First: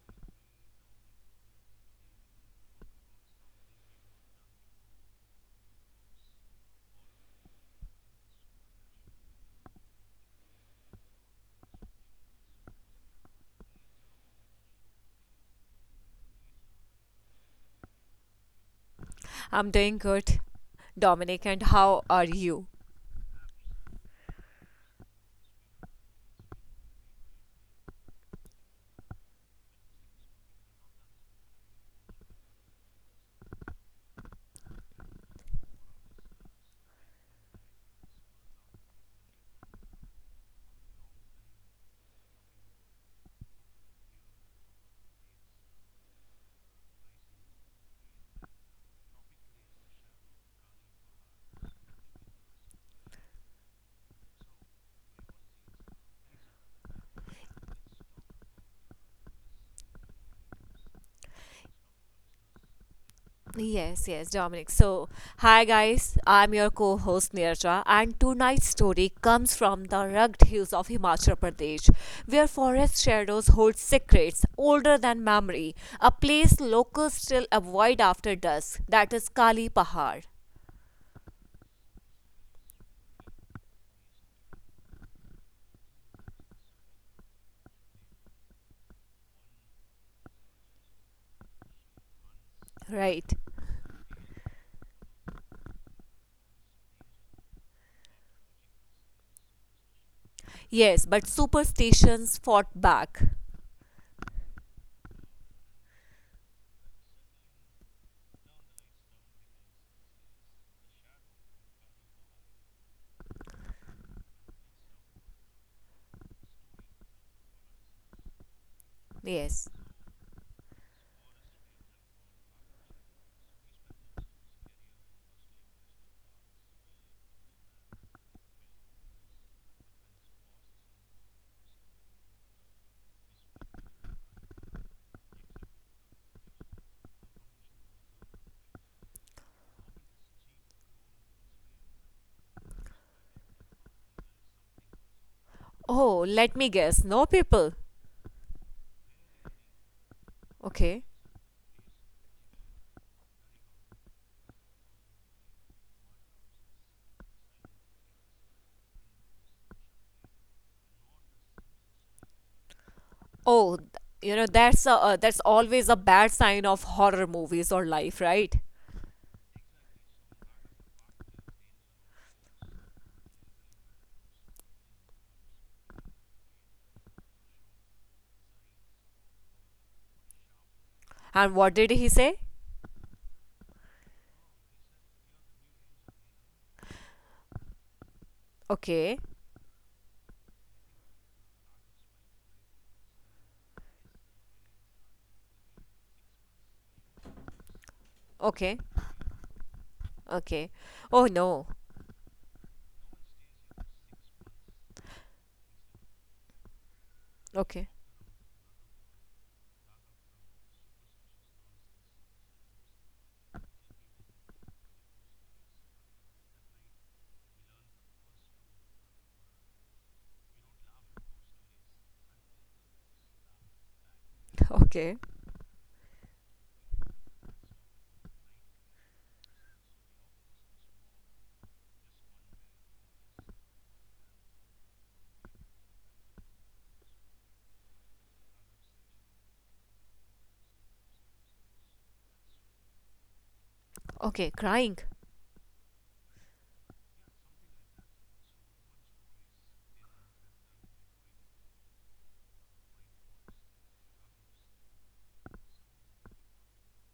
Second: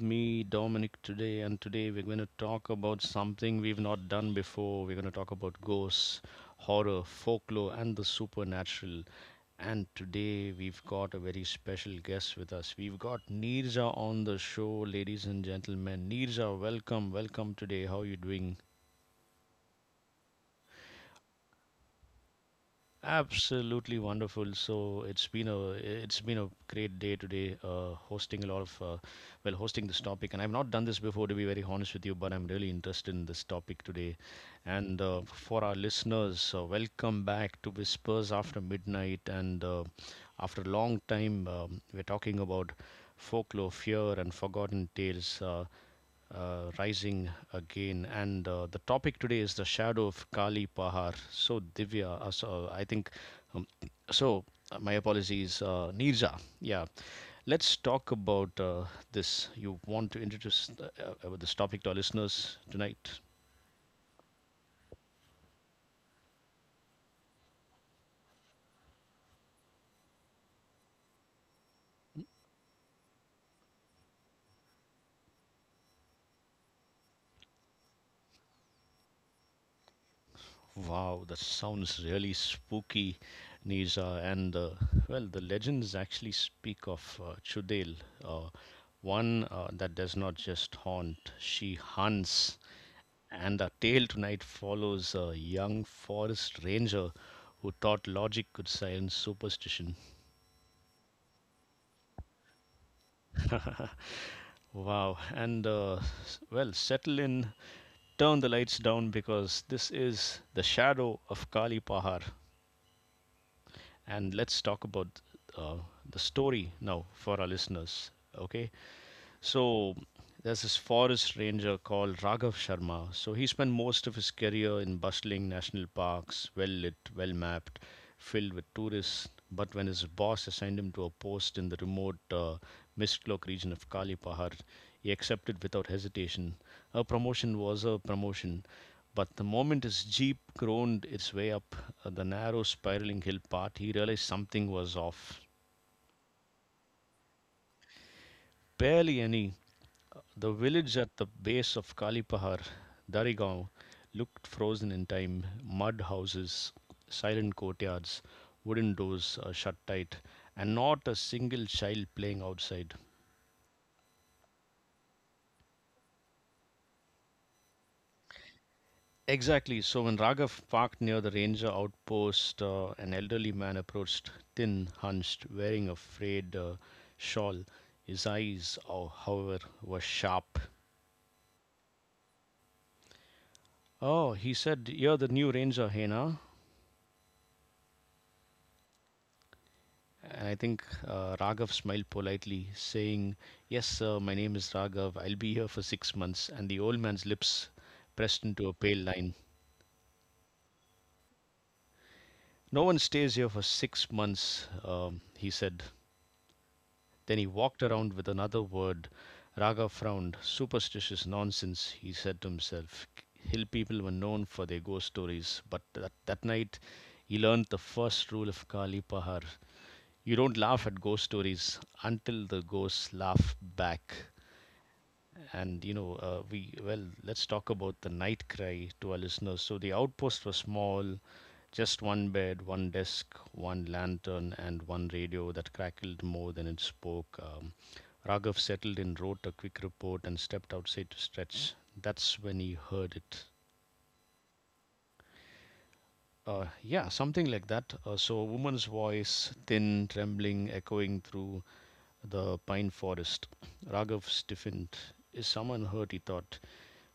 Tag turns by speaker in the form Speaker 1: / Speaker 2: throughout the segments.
Speaker 1: me, Dominic, today. And today we're going to talk about something we've not done before. We're going to talk about ghosts, horror, folklore, and the supernatural. And today we've got a very special guest with us. We've got Neerja on the show, ladies and gentlemen. Neerja, welcome, welcome today. How are you doing?
Speaker 2: I'm doing good, Dominic, and how are you?
Speaker 1: Absolutely wonderful. So it's been a great day today, hosting a lot of hosting this topic, and I've not done this before to be very honest with you, but I'm really interested in this topic today. And For our listeners, welcome back to Whispers After Midnight. And After a long time, we're talking about folklore, fear, and forgotten tales. Rising again. And The topic today is the shadow of Kali Pahar. So, Divya, I think, um, so my apologies, Neerja. Yeah, let's talk about this. You want to introduce about this topic to our listeners tonight?
Speaker 2: Yes, yes, Dominic. So, hi guys, I'm your co host Nirja, and tonight's story comes from the rugged hills of Himachal Pradesh, where forest shadows hold secrets older than memory, a place locals still avoid after dusk, that is Kali Pahar.
Speaker 1: Wow, that sounds really spooky, Neerja. And Well, the legends actually speak of Chudel. Uh, One that does not just haunt, she hunts.
Speaker 2: Right.
Speaker 1: And our tale tonight follows a young forest ranger who thought logic could silence superstition.
Speaker 2: Yes, but superstitions fought back.
Speaker 1: Wow. And, well, settle in, turn the lights down because this is The Shadow of Kali Pahar. And let's talk about uh, the story now for our listeners. Okay.
Speaker 2: Yes.
Speaker 1: So there's this forest ranger called Raghav Sharma. So he spent most of his career in bustling national parks, well lit, well mapped, filled with tourists. But when his boss assigned him to a post in the remote Mistlok region of Kali Pahar, he accepted without hesitation. A promotion was a promotion. But the moment his jeep groaned its way up the narrow spiraling hill path, he realized something was off.
Speaker 2: Oh, let me guess. No people.
Speaker 1: Barely any. The village
Speaker 2: Okay.
Speaker 1: at the base of Kalipahar, Darigaon, looked frozen in time. Mud houses, silent courtyards, wooden doors shut tight, and not a single child playing outside.
Speaker 2: Oh, th- you know that's a, that's always a bad sign of horror movies or life, right?
Speaker 1: Exactly. So when Raghav parked near the ranger outpost, an elderly man approached, thin, hunched, wearing a frayed shawl. His eyes, oh, however, were sharp.
Speaker 2: And what did he say?
Speaker 1: Oh, he said, "You're the new ranger, Hena."
Speaker 2: Okay,
Speaker 1: I think Raghav smiled politely, saying, "Yes, sir, my name is Raghav. I'll be here for 6 months." And the old man's lips pressed into a
Speaker 2: okay,
Speaker 1: pale line.
Speaker 2: okay. Oh no.
Speaker 1: "No one stays here for 6 months," he said. Then he walked
Speaker 2: Okay.
Speaker 1: around with another word. Raghav frowned. "Superstitious nonsense," he said to himself. Hill people were known for their ghost stories, but that night he learned the first rule of Kali Pahar: you don't laugh at ghost stories until the ghosts laugh back.
Speaker 2: Okay,
Speaker 1: And you know, we well let's talk about the night cry to our listeners. So the outpost was small, just one bed, one desk, one lantern, and one radio that crackled more than it spoke. Raghav settled in, wrote a quick report, and stepped outside to stretch. That's when he heard it.
Speaker 2: okay. Crying.
Speaker 1: Yeah, something like that. So a woman's voice, thin, trembling, echoing through the pine forest. Raghav stiffened. Is someone hurt, he thought.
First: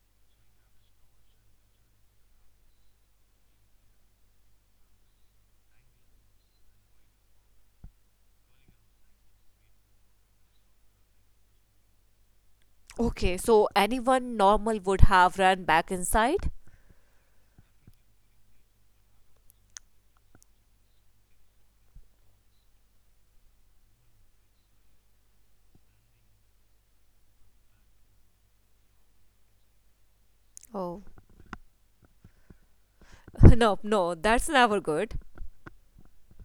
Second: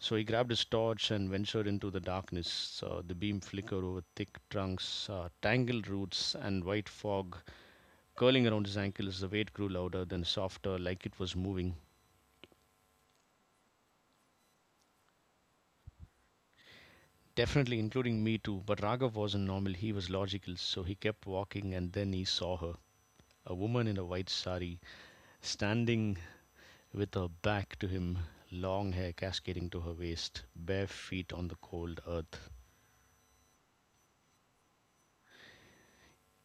Speaker 1: So he grabbed his torch and ventured into the darkness. The beam flickered over thick trunks, tangled roots, and white fog curling around his ankles. The weight grew louder, then softer, like it was moving.
Speaker 2: Okay, so anyone normal would have run back inside.
Speaker 1: Definitely, including me too. But Raghav wasn't normal, he was logical. So he kept walking, and then he saw her: a woman in a white sari, standing with her back to him, long hair cascading to her waist, bare
Speaker 2: Oh.
Speaker 1: feet on the cold earth.
Speaker 2: No, no, that's never good.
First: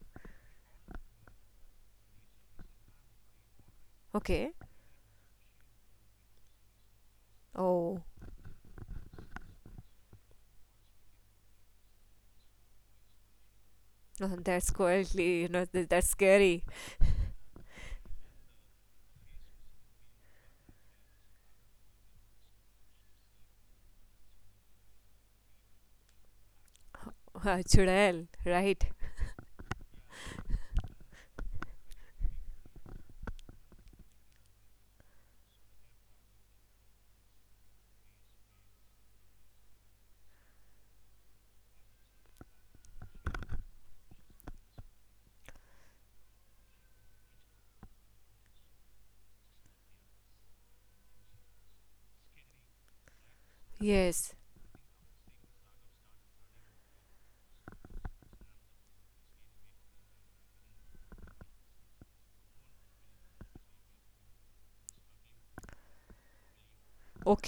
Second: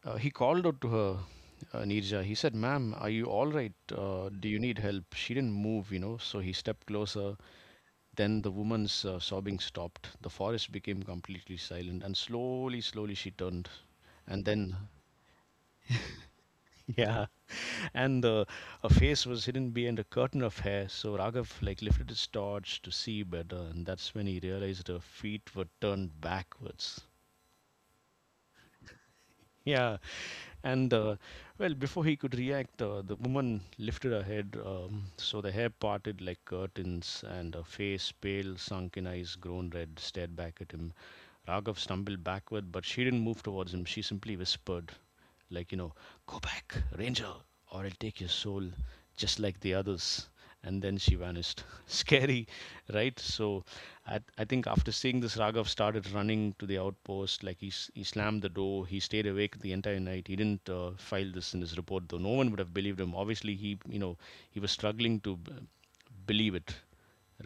Speaker 1: He called out to her, Neerja. He said, "Ma'am, are you all right? Do
Speaker 2: Okay.
Speaker 1: you need help?" She didn't move, you know, so he stepped closer.
Speaker 2: Oh,
Speaker 1: Then the woman's sobbing stopped. The forest became completely silent, and slowly, slowly she turned. And
Speaker 2: that's
Speaker 1: then,
Speaker 2: quietly, you know, that's scary.
Speaker 1: yeah, and her face was hidden behind a curtain of hair. So Raghav, like, lifted his torch to see better, and that's when he realized her feet were turned backwards.
Speaker 2: Chudel, right?
Speaker 1: Yeah, and well, before he could react, the woman lifted her head, so the hair parted like curtains, and her face, pale, sunken eyes, grown red, stared back at him. Raghav stumbled backward, but she didn't move towards him. She simply whispered, like, you know, "Go back, Ranger, or I'll take your soul, just like the others." And then she vanished. Scary, right? So I,
Speaker 2: Yes.
Speaker 1: I think after seeing this, Raghav started running to the outpost. Like he slammed the door. He stayed awake the entire night. He didn't file this in his report, though. No one would have believed him. Obviously, he, you know, he was struggling to believe it,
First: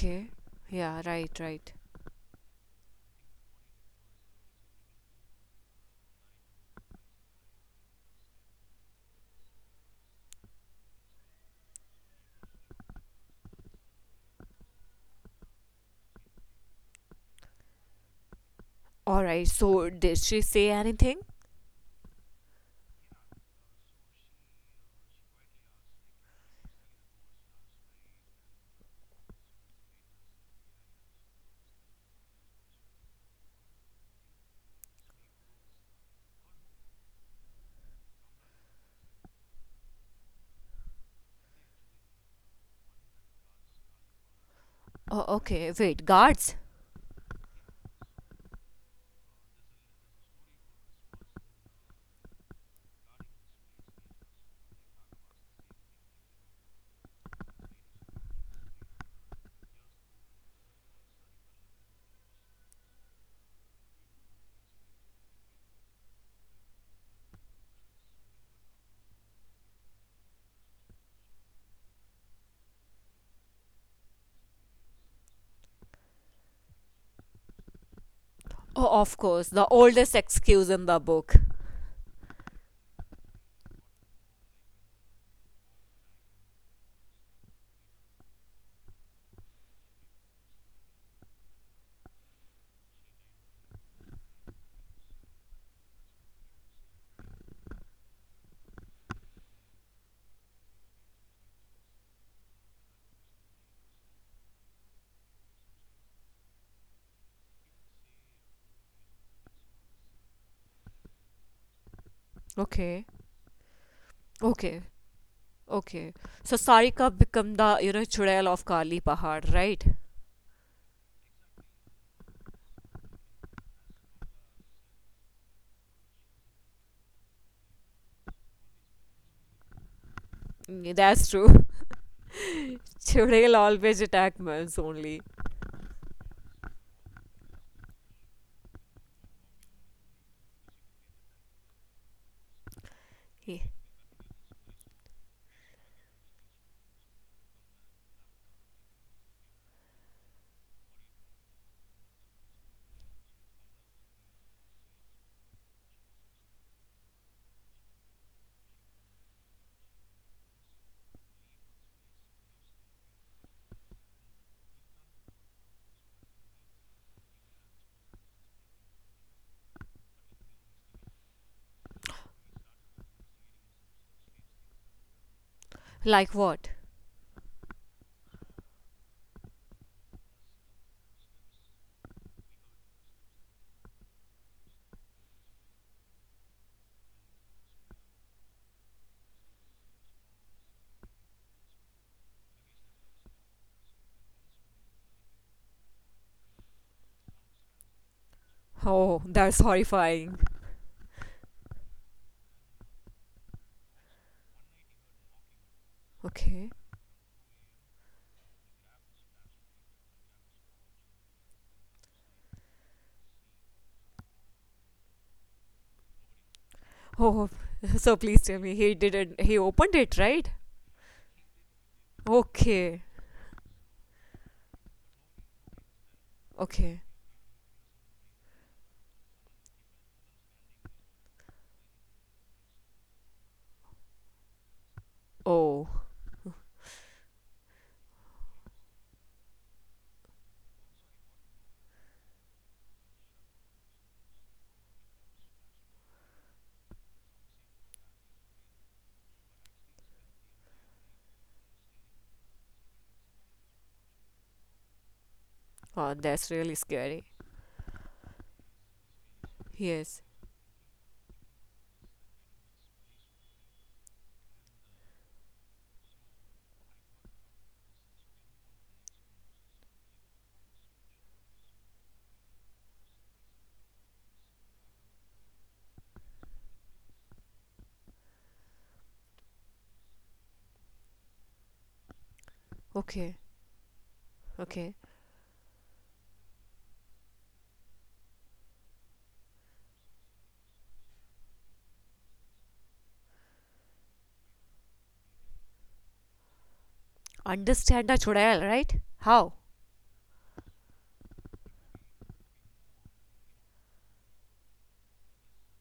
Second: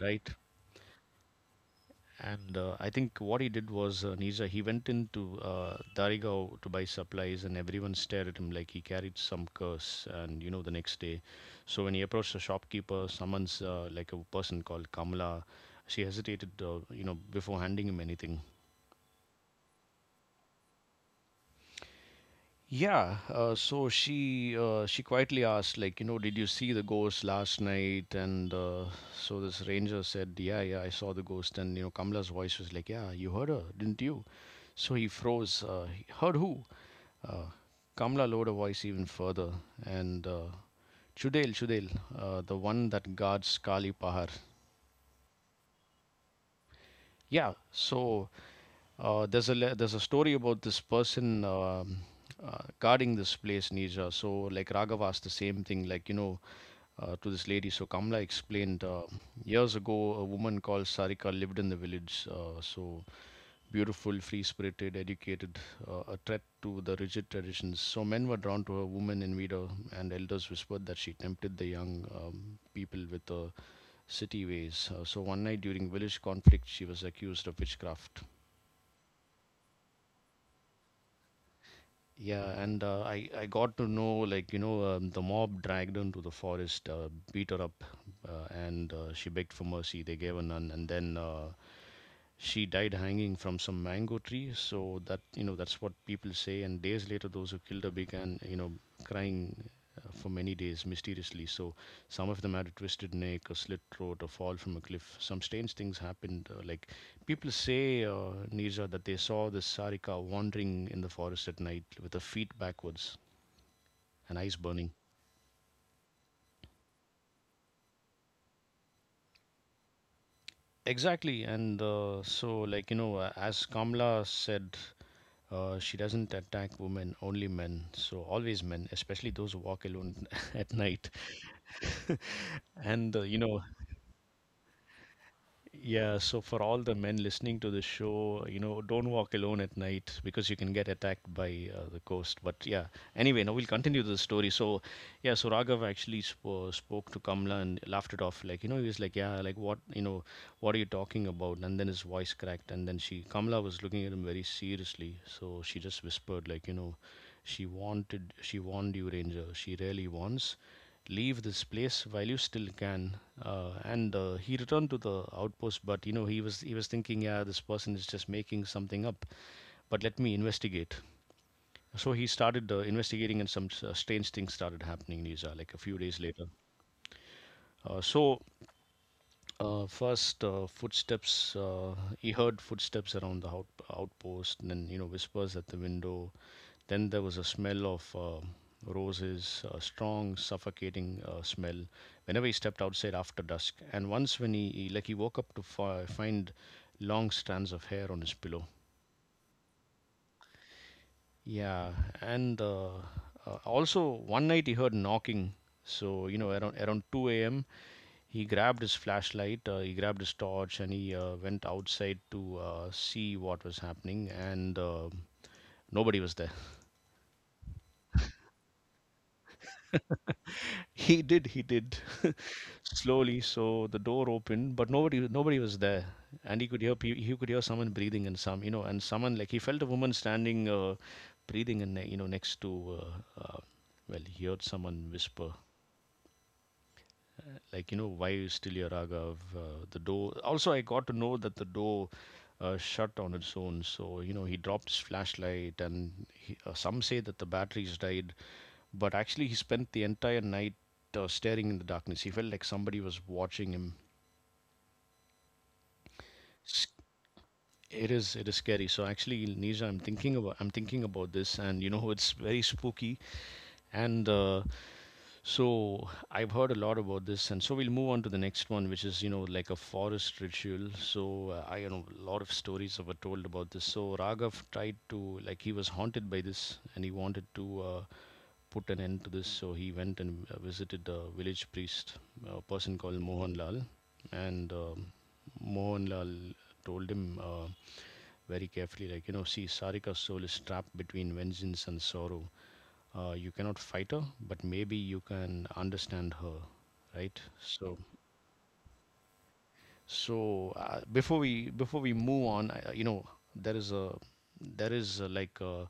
Speaker 1: right?
Speaker 2: Yeah. Right. Right.
Speaker 1: And I think what he did was, Nisa, he went into Darigao to buy supplies, and everyone stared at him like he carried some curse. And you know, the next day, so when he approached the shopkeeper, someone's like a person called Kamala, she hesitated, you know, before handing him anything.
Speaker 2: Alright, so did she say anything?
Speaker 1: Yeah, so she quietly asked, like, you know, "Did you see the ghost last night?" And so this ranger said, "Yeah, yeah, I saw the ghost." And you know, Kamala's voice was like, "Yeah, you heard her, didn't you?" So he froze. "Uh, he heard who?" Uh, Kamala lowered her voice even further, and "Chudel, Chudel, the one that guards Kali Pahar."
Speaker 2: Oh, okay, wait, guards?
Speaker 1: Yeah, so there's a story about this person, guarding this place, Nija. So like Raghava asked the same thing, like you know, to this lady. So Kamla explained, years ago, a woman called Sarika lived in the village. Beautiful, free spirited, educated, a threat to the rigid traditions. So men were drawn to her, women envied her, and elders whispered that she tempted the young, people with her city ways. So one night during village conflict, she was accused of witchcraft.
Speaker 2: Oh, of course, the oldest excuse in the book.
Speaker 1: Yeah, and I got to know, like you know, the mob dragged her into the forest, beat her up, and she begged for mercy. They gave her none, and then she died hanging from some mango tree. So that, you know, that's what people say. And days later, those who killed her began, you know, crying for many days mysteriously. So some of them had a twisted neck, a slit throat, a fall from a cliff. Some strange things happened, like people say, Nirja, that they saw the Sarika wandering in the forest at night with her feet backwards
Speaker 2: Okay,
Speaker 1: and eyes burning.
Speaker 2: okay, okay. So Sarika become the, you know, Chudail of Kali Pahad, right?
Speaker 1: Exactly. And so, like, you know, as Kamala said, she doesn't attack women, only men. So, always men, especially those who walk alone at
Speaker 2: Mm,
Speaker 1: night.
Speaker 2: that's true.
Speaker 1: And, you know,
Speaker 2: Chudail always attack males only.
Speaker 1: yeah, so for all the men listening to the show, you know, don't walk alone at night because you can get attacked by the ghost. But yeah, anyway, now we'll
Speaker 2: Yeah.
Speaker 1: continue the story. So, yeah, so Raghav actually spoke to Kamla and laughed it off. Like, you know, he was like, "Yeah, like what, you know, what are you talking about?" And then his voice cracked. And then Kamla was looking at him very seriously. So she just whispered, like, you know, "She warned you, Ranger. She really wants, leave this place while you still can." And He returned to the outpost, but you know he was thinking, yeah, this person is just making something up, but let me investigate. So he started investigating, and some strange things started happening, Nisa, like a few days
Speaker 2: Like
Speaker 1: later.
Speaker 2: what?
Speaker 1: uh, so First, footsteps. He heard footsteps around the outpost, and then you know whispers at the window. Then there was a smell of roses, a strong, suffocating smell. Whenever he stepped outside after dusk, and once when he woke up to find long strands of hair on his pillow.
Speaker 2: Oh, that's horrifying.
Speaker 1: Yeah, and also one night he heard knocking. So you know,
Speaker 2: Okay.
Speaker 1: around two a.m., he grabbed his flashlight, he grabbed his torch, and he went outside to see what was happening. And nobody was there.
Speaker 2: Oh. So please tell me, he didn't, he opened it, right?
Speaker 1: He did,
Speaker 2: Okay,
Speaker 1: slowly. So the door opened, but nobody was there. And he could hear,
Speaker 2: okay.
Speaker 1: he could hear someone breathing, and some, and someone, like, he felt a woman standing, breathing, and next to, well, he heard someone whisper,
Speaker 2: Oh,
Speaker 1: like, "Why you still here, Raghav?" The door, also, I got to know that the door shut on its own. So, he dropped his flashlight, and some say that the batteries died, but actually he spent the entire night staring in the darkness. He felt like somebody was watching him.
Speaker 2: oh that's really
Speaker 1: S-
Speaker 2: scary.
Speaker 1: it is scary. So, actually, Nisha,
Speaker 2: Yes,
Speaker 1: I'm thinking about this, and it's very spooky. And So I've heard a lot about this, and so we'll move on to the next one, which is, like, a forest ritual. So, I you know a lot of stories were told about this. So Raghav tried to, like, he was haunted by this, and he wanted to put an end to this. So he went and visited a village priest, a person called
Speaker 2: okay.
Speaker 1: Mohanlal, and
Speaker 2: Okay.
Speaker 1: um Mohanlal told him, very carefully, like, see, Sarika's soul is trapped between vengeance and sorrow. You cannot fight her, but maybe you can understand her, right? So,
Speaker 2: Understand a chudail, right? How?
Speaker 1: before we move on, I, you know there is a there is a, like a,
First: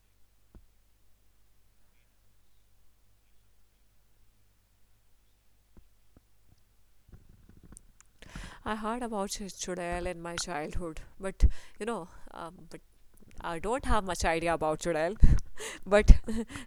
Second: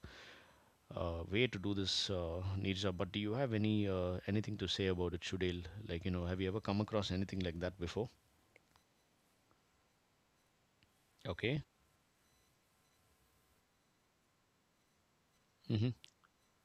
Speaker 1: a way to do this, Nirja. But do you have anything to say about it, Shudel? Have you ever come across anything like that before?
Speaker 2: I heard about chudail in my childhood, but
Speaker 1: Okay.
Speaker 2: you know, um, but I don't have much idea about chudail.
Speaker 1: Hmm.
Speaker 2: But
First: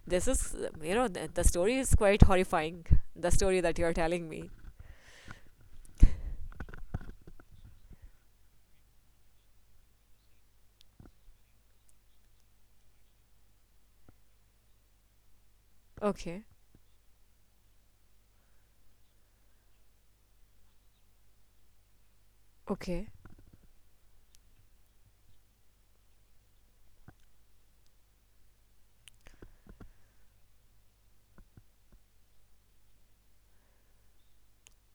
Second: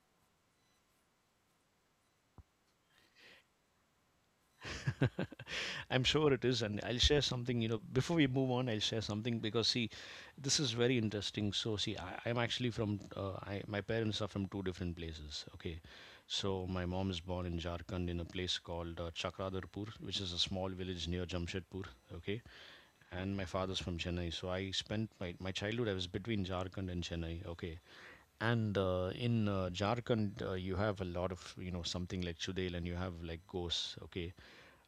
Speaker 2: this is, you know, the story is quite horrifying. The story that you are telling me.
Speaker 1: I'm sure it is, and I'll share something. Before we move on, I'll share something, because, see, this is very interesting. So, see, I, I'm actually from. I, my parents are from two different places. Okay,
Speaker 2: Okay.
Speaker 1: so my mom is born in Jharkhand, in a place called Chakradarpur, which is a small village near Jamshedpur. Okay,
Speaker 2: Okay.
Speaker 1: and my father's from Chennai. So I spent my childhood. I was between Jharkhand and Chennai. Okay, and in Jharkhand, you have a lot of, something like Chudel, and you have, like, ghosts. Okay.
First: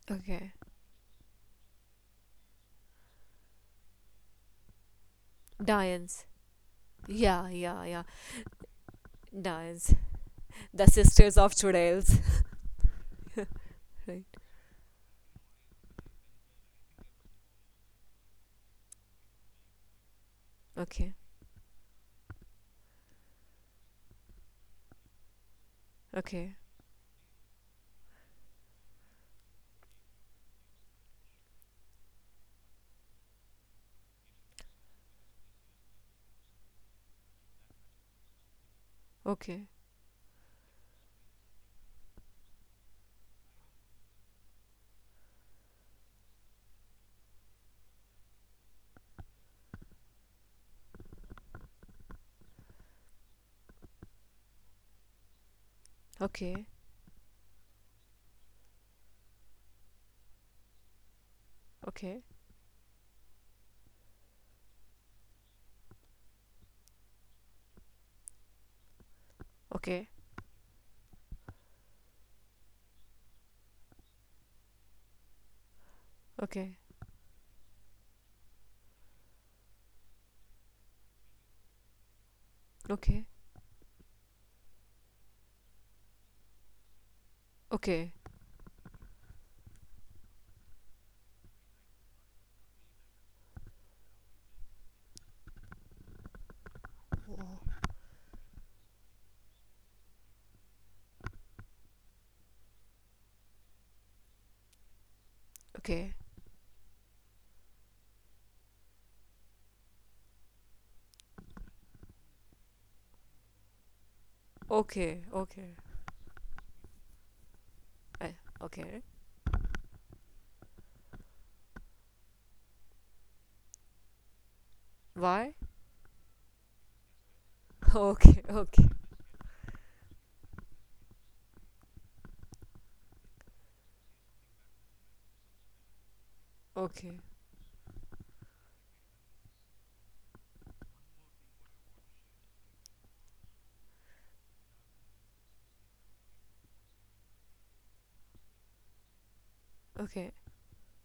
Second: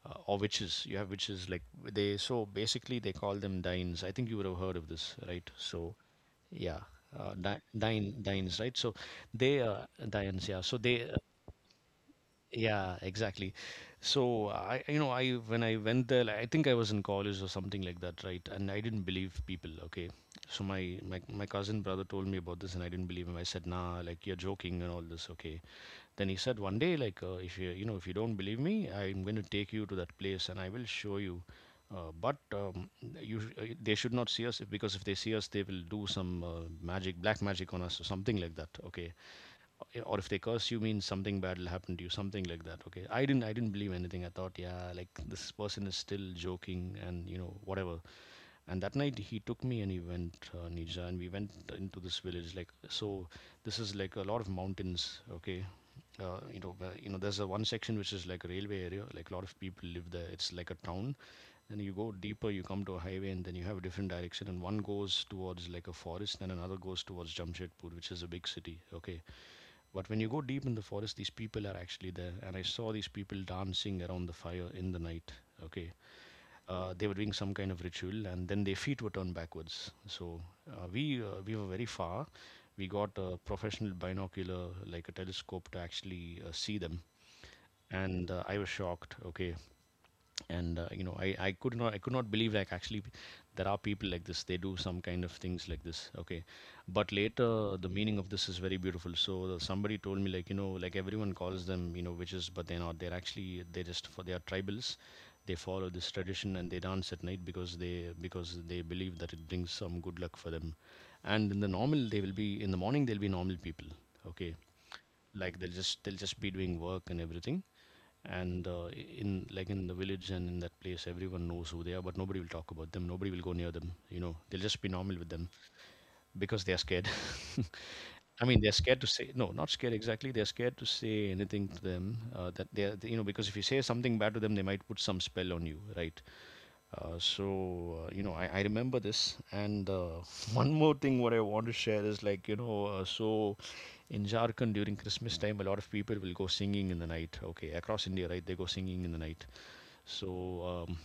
Speaker 1: Or
Speaker 2: Okay.
Speaker 1: witches. You have witches, like, they. So basically they call them Dains. I think you would have heard of this, right? So
Speaker 2: Diane's.
Speaker 1: yeah. Uh,
Speaker 2: Yeah,
Speaker 1: di-
Speaker 2: yeah, yeah.
Speaker 1: dine, right? So they
Speaker 2: Diane's.
Speaker 1: dines, yeah. So
Speaker 2: The
Speaker 1: they
Speaker 2: sisters of chudails.
Speaker 1: yeah, exactly.
Speaker 2: Right.
Speaker 1: So I, you know, I when I went there, like, I think I was in college or something like that, right? And I didn't believe people. Okay, so my
Speaker 2: Okay.
Speaker 1: my my cousin brother told me about this, and I didn't believe him. I said, nah, like, you're joking and all this. Okay. Then he
Speaker 2: Okay.
Speaker 1: said, one day, like, if you don't believe me, I'm going to take you to that place, and I will show you. But they should not see us, because if they see us, they will do some magic, black magic, on us or something like that. Okay.
Speaker 2: Okay.
Speaker 1: Yeah, or if they curse you, means something bad will happen to you, something like that. Okay, I didn't believe anything. I thought, yeah, like, this person is still joking, and, whatever. And that night he took me, and he went, Nija, and we went into this village, like, so this is like a lot of mountains. Okay. uh, you
Speaker 2: Okay.
Speaker 1: know where- you know there's a one section which is like a railway area, like, a lot of people live there, it's like a town. Then you go
Speaker 2: Okay.
Speaker 1: deeper, you come to a highway, and then you have a different direction. And one goes towards, like, a forest, and another goes towards Jamshedpur, which is a big city. Okay,
Speaker 2: Okay. Okay.
Speaker 1: but when you go deep in the forest, these people are actually there, and I saw these people dancing around the fire in the night. Okay,
Speaker 2: Okay.
Speaker 1: they were doing some kind of ritual, and then their feet were turned backwards. So we were very far. We got
Speaker 2: Okay.
Speaker 1: a professional binocular, like a telescope, to actually see them,
Speaker 2: Okay.
Speaker 1: and I was shocked. Okay, and I could not believe, like, actually, there are people like this, they do some kind of things like this. Okay, but later the meaning of this is very beautiful. So somebody told me, like, like, everyone calls them, witches, but they're not. They're actually, they just for they are tribals. They follow this tradition, and they dance at night, because they believe that it brings some good luck for them. And in the morning they'll be normal people. Okay,
Speaker 2: Okay.
Speaker 1: like,
Speaker 2: Okay.
Speaker 1: they'll just be doing work and everything.
Speaker 2: Uh,
Speaker 1: And
Speaker 2: okay.
Speaker 1: In, like, in the village and in that place, everyone knows who they are, but nobody will talk about them, nobody will go near them. They'll just be normal with them.
Speaker 2: Why?
Speaker 1: Because they are scared.
Speaker 2: Okay,
Speaker 1: I mean, they're
Speaker 2: okay,
Speaker 1: scared to say, no, not scared exactly, they're scared to say anything to them, that they're you know because if you say something bad to them, they might put some spell on you, right?
Speaker 2: okay,
Speaker 1: So, I remember this, and one more thing what I want to share is, like, so, in Jharkhand during Christmas time, a lot of people will go singing in the night. Okay, across India, right? They go singing in the night.
Speaker 2: okay,
Speaker 1: So,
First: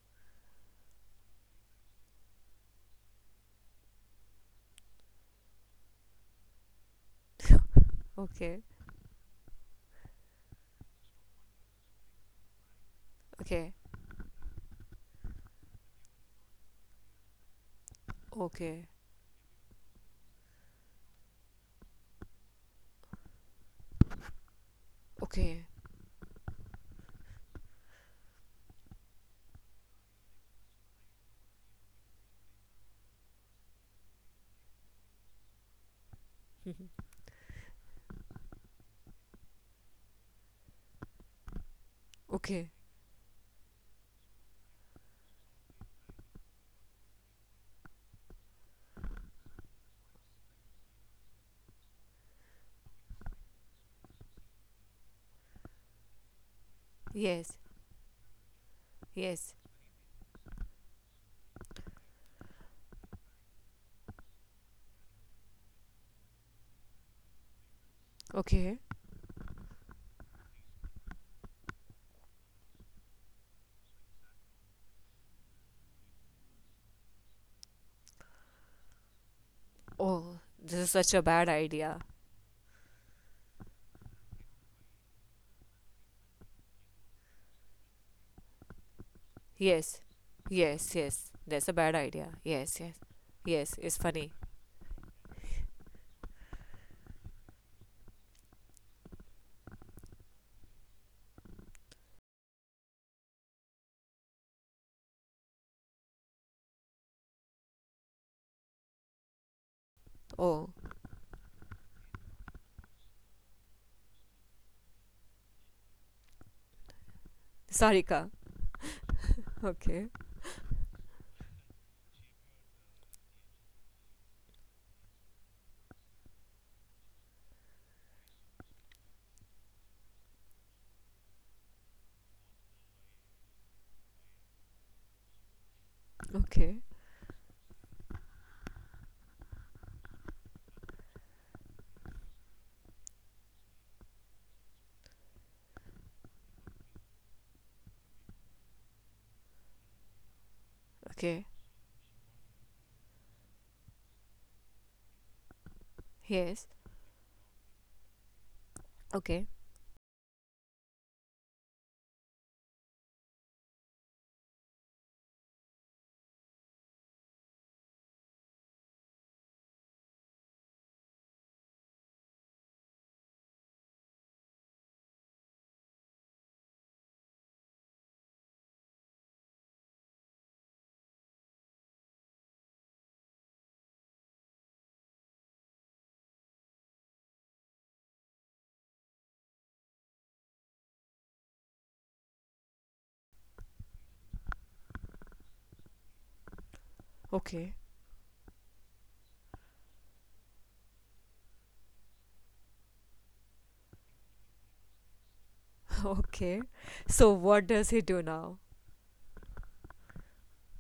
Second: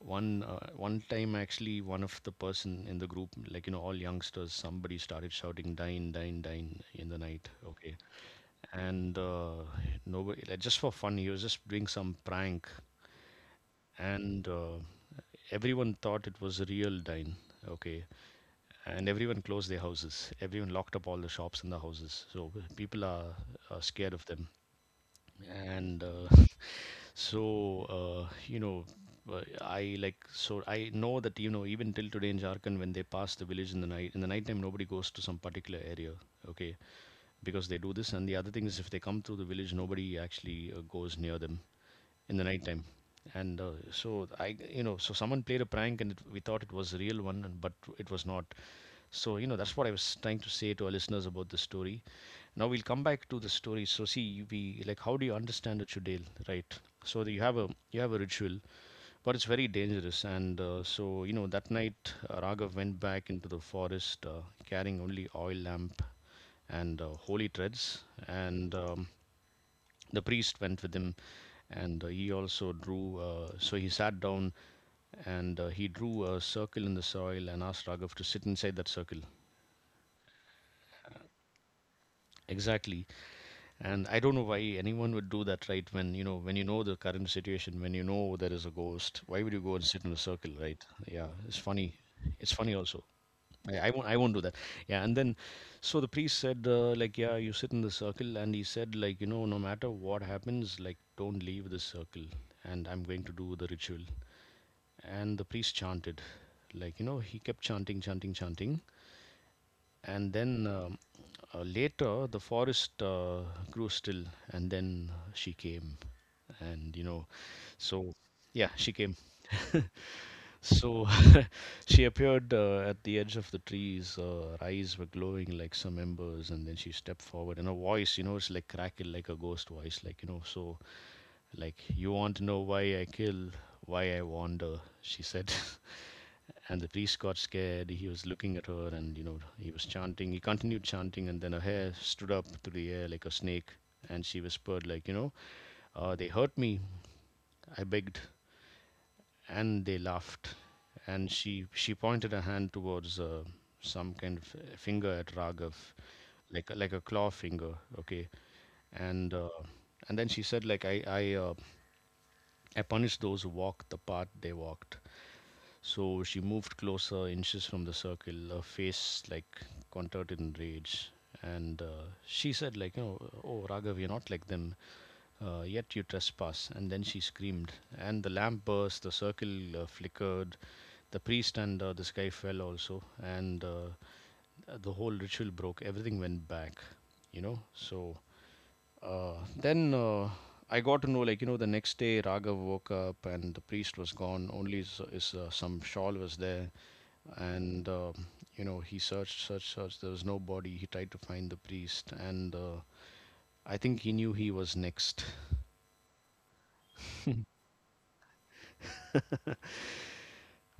Speaker 1: one time, actually, one of the person in the group, like, all youngsters, somebody started shouting "dine, dine, dine" in the night. Okay,
Speaker 2: okay,
Speaker 1: and nobody, like, just for fun, he was just doing some prank.
Speaker 2: okay,
Speaker 1: And Everyone thought it was a real dine. Okay,
Speaker 2: okay,
Speaker 1: and everyone closed their houses, everyone locked up all the shops and the houses. So people are scared of them.
Speaker 2: okay.
Speaker 1: And so you know I like so I know that, even till today in Jharkhand, when they pass the village in the night, in the nighttime, nobody goes to some particular area. Okay. Because they do this. And the other thing is, if they come through the village, nobody actually goes near them in the night
Speaker 2: Okay.
Speaker 1: time. And uh, so i you know so someone played a prank, and we thought it was a real one, but it was not. So, that's what I was trying to say to our listeners about the story. Now we'll come back to the story. So, see, we like, how do you understand a chudel, right? So that
Speaker 2: Yes,
Speaker 1: you have a ritual. But it's
Speaker 2: yes,
Speaker 1: very dangerous. And so, that night, Raghav went back into the forest, carrying only oil lamp, and holy threads. and
Speaker 2: okay.
Speaker 1: um, the priest went with him, and he also drew. So he sat down, and he drew a circle in the soil, and asked Raghav to sit inside that circle.
Speaker 2: Oh, this is such a bad idea.
Speaker 1: Exactly. And I don't know why anyone would do that, right? When you know the current situation, when you know there is a ghost, why would you go and
Speaker 2: Yes,
Speaker 1: sit in a circle, right?
Speaker 2: yes,
Speaker 1: Yeah,
Speaker 2: yes.
Speaker 1: it's
Speaker 2: That's a
Speaker 1: funny.
Speaker 2: bad idea.
Speaker 1: It's funny
Speaker 2: Yes, yes,
Speaker 1: also.
Speaker 2: yes.
Speaker 1: I
Speaker 2: It's
Speaker 1: won't. I
Speaker 2: funny.
Speaker 1: won't do that. Yeah. And then, so the priest said, like, yeah, you sit in the circle, and he said, like, no matter what happens, like, don't leave the circle, and I'm going to do the ritual. And the priest chanted, like, he kept chanting, chanting, chanting. and then
Speaker 2: Oh,
Speaker 1: um, uh, later, the forest grew still, and then she came. And you know so
Speaker 2: Sarika.
Speaker 1: yeah, she came.
Speaker 2: Okay,
Speaker 1: So, she appeared at the edge of the trees. Her eyes were glowing like some embers, and then she stepped forward, and her voice, it's like crackled like a ghost voice, like, so, like, you want to know why I kill, why I wander, she said.
Speaker 2: okay,
Speaker 1: And the priest got scared. He was looking at her, and, he was chanting. He continued chanting, and then her hair stood up through the air like a snake. And she whispered, like, they hurt me. I begged. And they laughed. And
Speaker 2: okay.
Speaker 1: she pointed her hand towards some kind of finger at Raghav,
Speaker 2: Yes,
Speaker 1: like, like a claw finger, okay? And,
Speaker 2: okay,
Speaker 1: uh, and then she said, like, I punish those who walk the path they walked. So she moved closer, inches from the circle, her face, like, contorted in rage. And she said, like, oh, Raghav, you're not like them, yet you trespass. And then she screamed. And the lamp burst, the circle flickered, the priest and this guy fell also. And The whole ritual broke, everything went back. So then, I got to know, like, the next day Raghav woke up and the priest was gone, only his some shawl was there.
Speaker 2: okay,
Speaker 1: And he searched searched searched. There was no body. He tried to find the priest, and I think he knew he was next.
Speaker 2: okay. So what does he do now?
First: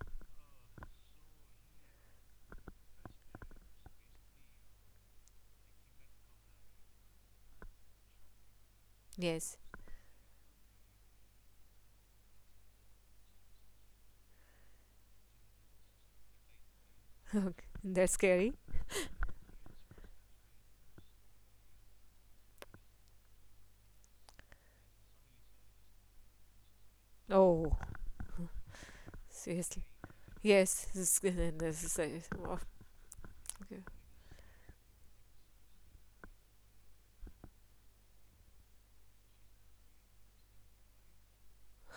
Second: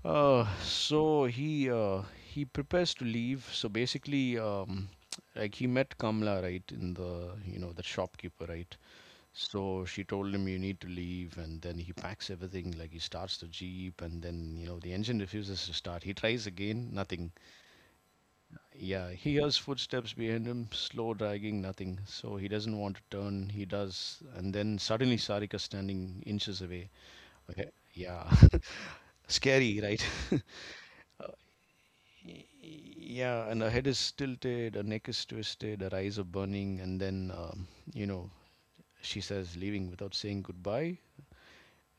Speaker 1: So he prepares to leave. So basically, like, he met Kamla, right, in the you know the shopkeeper, right?
Speaker 2: Yes,
Speaker 1: So she told him, "You need to leave." And then he packs everything, like, he starts the jeep, and then, the engine refuses to start. He tries again, nothing.
Speaker 2: that's scary.
Speaker 1: Yeah, he hears footsteps behind him, slow dragging, nothing. So he doesn't want to turn. He does, and then suddenly Sarika standing inches away. Okay,
Speaker 2: Oh,
Speaker 1: yeah, scary,
Speaker 2: seriously.
Speaker 1: right?
Speaker 2: Yes,
Speaker 1: Uh,
Speaker 2: this is
Speaker 1: y-
Speaker 2: oh,
Speaker 1: yeah, and her
Speaker 2: okay.
Speaker 1: head is tilted, her neck is twisted, her eyes are burning, and then you know she says, "Leaving without saying goodbye?"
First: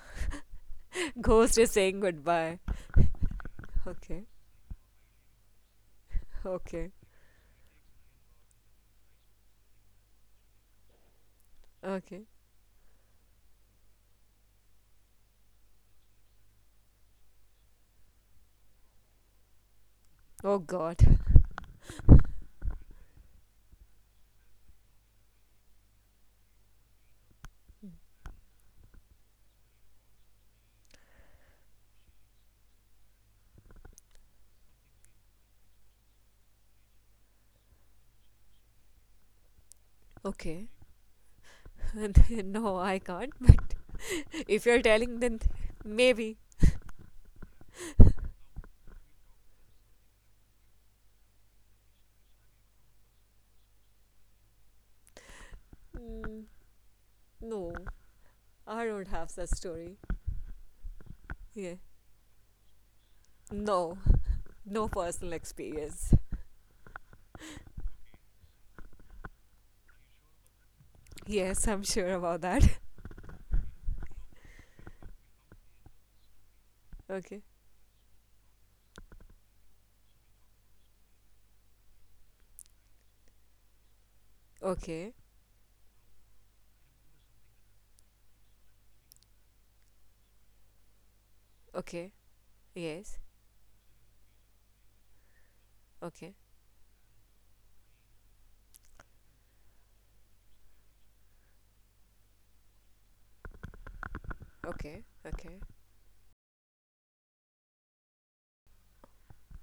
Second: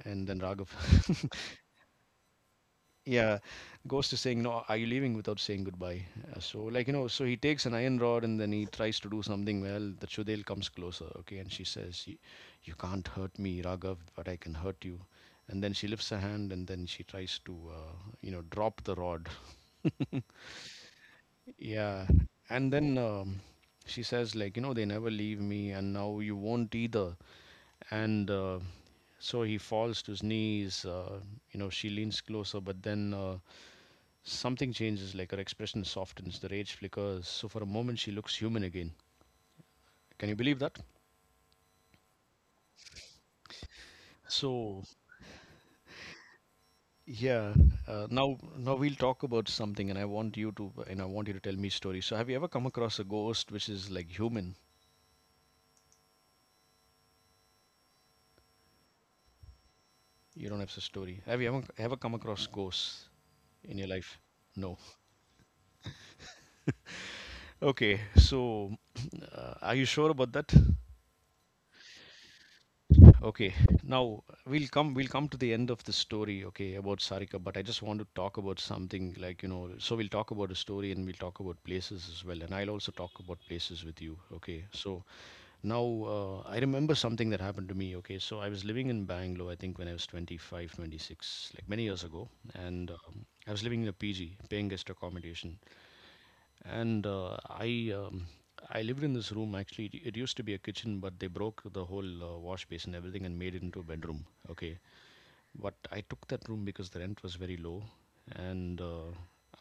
Speaker 1: And then Raghav.
Speaker 2: Ghost is saying goodbye.
Speaker 1: Yeah, Ghost is
Speaker 2: Okay,
Speaker 1: saying, "No, are you leaving without saying goodbye?" Uh, so, like
Speaker 2: okay,
Speaker 1: you know, so he takes an iron rod and then he tries to do something. Well, the Chudel comes closer, okay, and she says, "You
Speaker 2: okay.
Speaker 1: you can't hurt me, Raghav, but I can hurt you." And then she lifts her hand and then she tries to, drop the rod.
Speaker 2: Oh God.
Speaker 1: Yeah, and then she says, like, they never leave me, and now you won't either. And so he falls to his knees. She leans closer, but then, something changes, like her expression softens, the rage flickers. So for a moment, she looks human again. Can you believe
Speaker 2: Okay.
Speaker 1: that?
Speaker 2: No, I can't. But if you're
Speaker 1: So
Speaker 2: telling, then maybe.
Speaker 1: yeah, uh, now now we'll talk about something, and I want you to tell me stories. So have you ever come across a ghost which is like human?
Speaker 2: Mm, no, I don't have such story.
Speaker 1: You don't have a story. Have you ever
Speaker 2: Yeah.
Speaker 1: ever come across ghosts in your
Speaker 2: No,
Speaker 1: life? No.
Speaker 2: no personal experience.
Speaker 1: Okay. So are you sure about that?
Speaker 2: Yes, I'm sure about that.
Speaker 1: Okay, now we'll come to the end of the story, okay, about Sarika,
Speaker 2: Okay,
Speaker 1: but I just want to talk about something, like, so we'll talk about a story and we'll talk about places as well, and I'll also talk about places with you, okay? So
Speaker 2: okay,
Speaker 1: now, I remember something that happened to me, okay? So I was living in Bangalore, I think when I was 25, 26, like, many years
Speaker 2: okay.
Speaker 1: ago, and
Speaker 2: Yes.
Speaker 1: I was living in a PG, paying guest accommodation,
Speaker 2: Okay,
Speaker 1: and I lived in this room, actually. It used to be a kitchen, but they broke the whole wash basin, everything, and made it into a bedroom. Okay,
Speaker 2: okay, okay,
Speaker 1: but I took that room because the rent was very low, and uh,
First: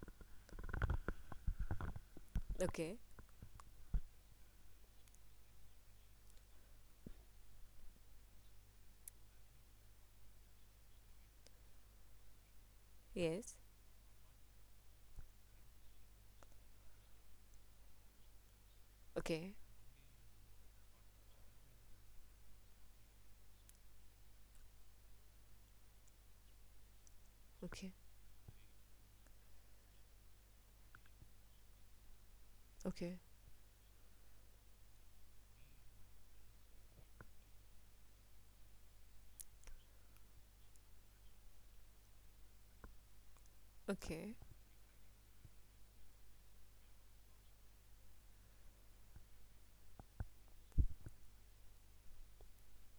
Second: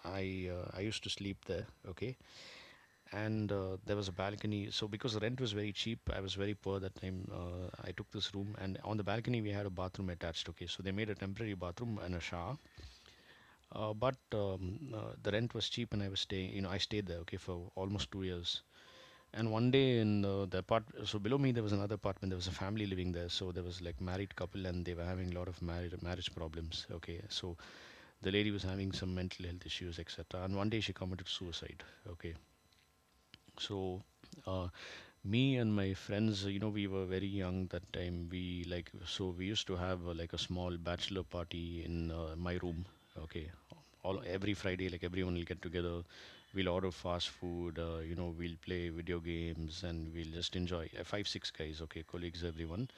Speaker 1: I uh, I used to sleep there. Okay,
Speaker 2: okay.
Speaker 1: and there was a balcony. So because the rent was very cheap, I was very poor that time. I took this room, and on the balcony we had a bathroom attached. Okay, so they made a temporary bathroom and a shower,
Speaker 2: Yes.
Speaker 1: but the rent was cheap, and I was stay. You know, I stayed there, okay, for almost 2 years. And
Speaker 2: Okay,
Speaker 1: one day, so below me there was another apartment. There was a family living there, so there was, like, married couple, and they were having a lot of marriage problems. Okay, so
Speaker 2: okay,
Speaker 1: the lady was having some mental health issues, etc. And one day she committed suicide. Okay,
Speaker 2: okay,
Speaker 1: so, uh, me and my friends, you know, we were very young that time. We used to have, like, a small bachelor party in, my room. Okay, all
Speaker 2: okay,
Speaker 1: every Friday, like, everyone will get together. We'll order fast food. We'll play video games and we'll just enjoy. Five, six guys, okay, colleagues, everyone.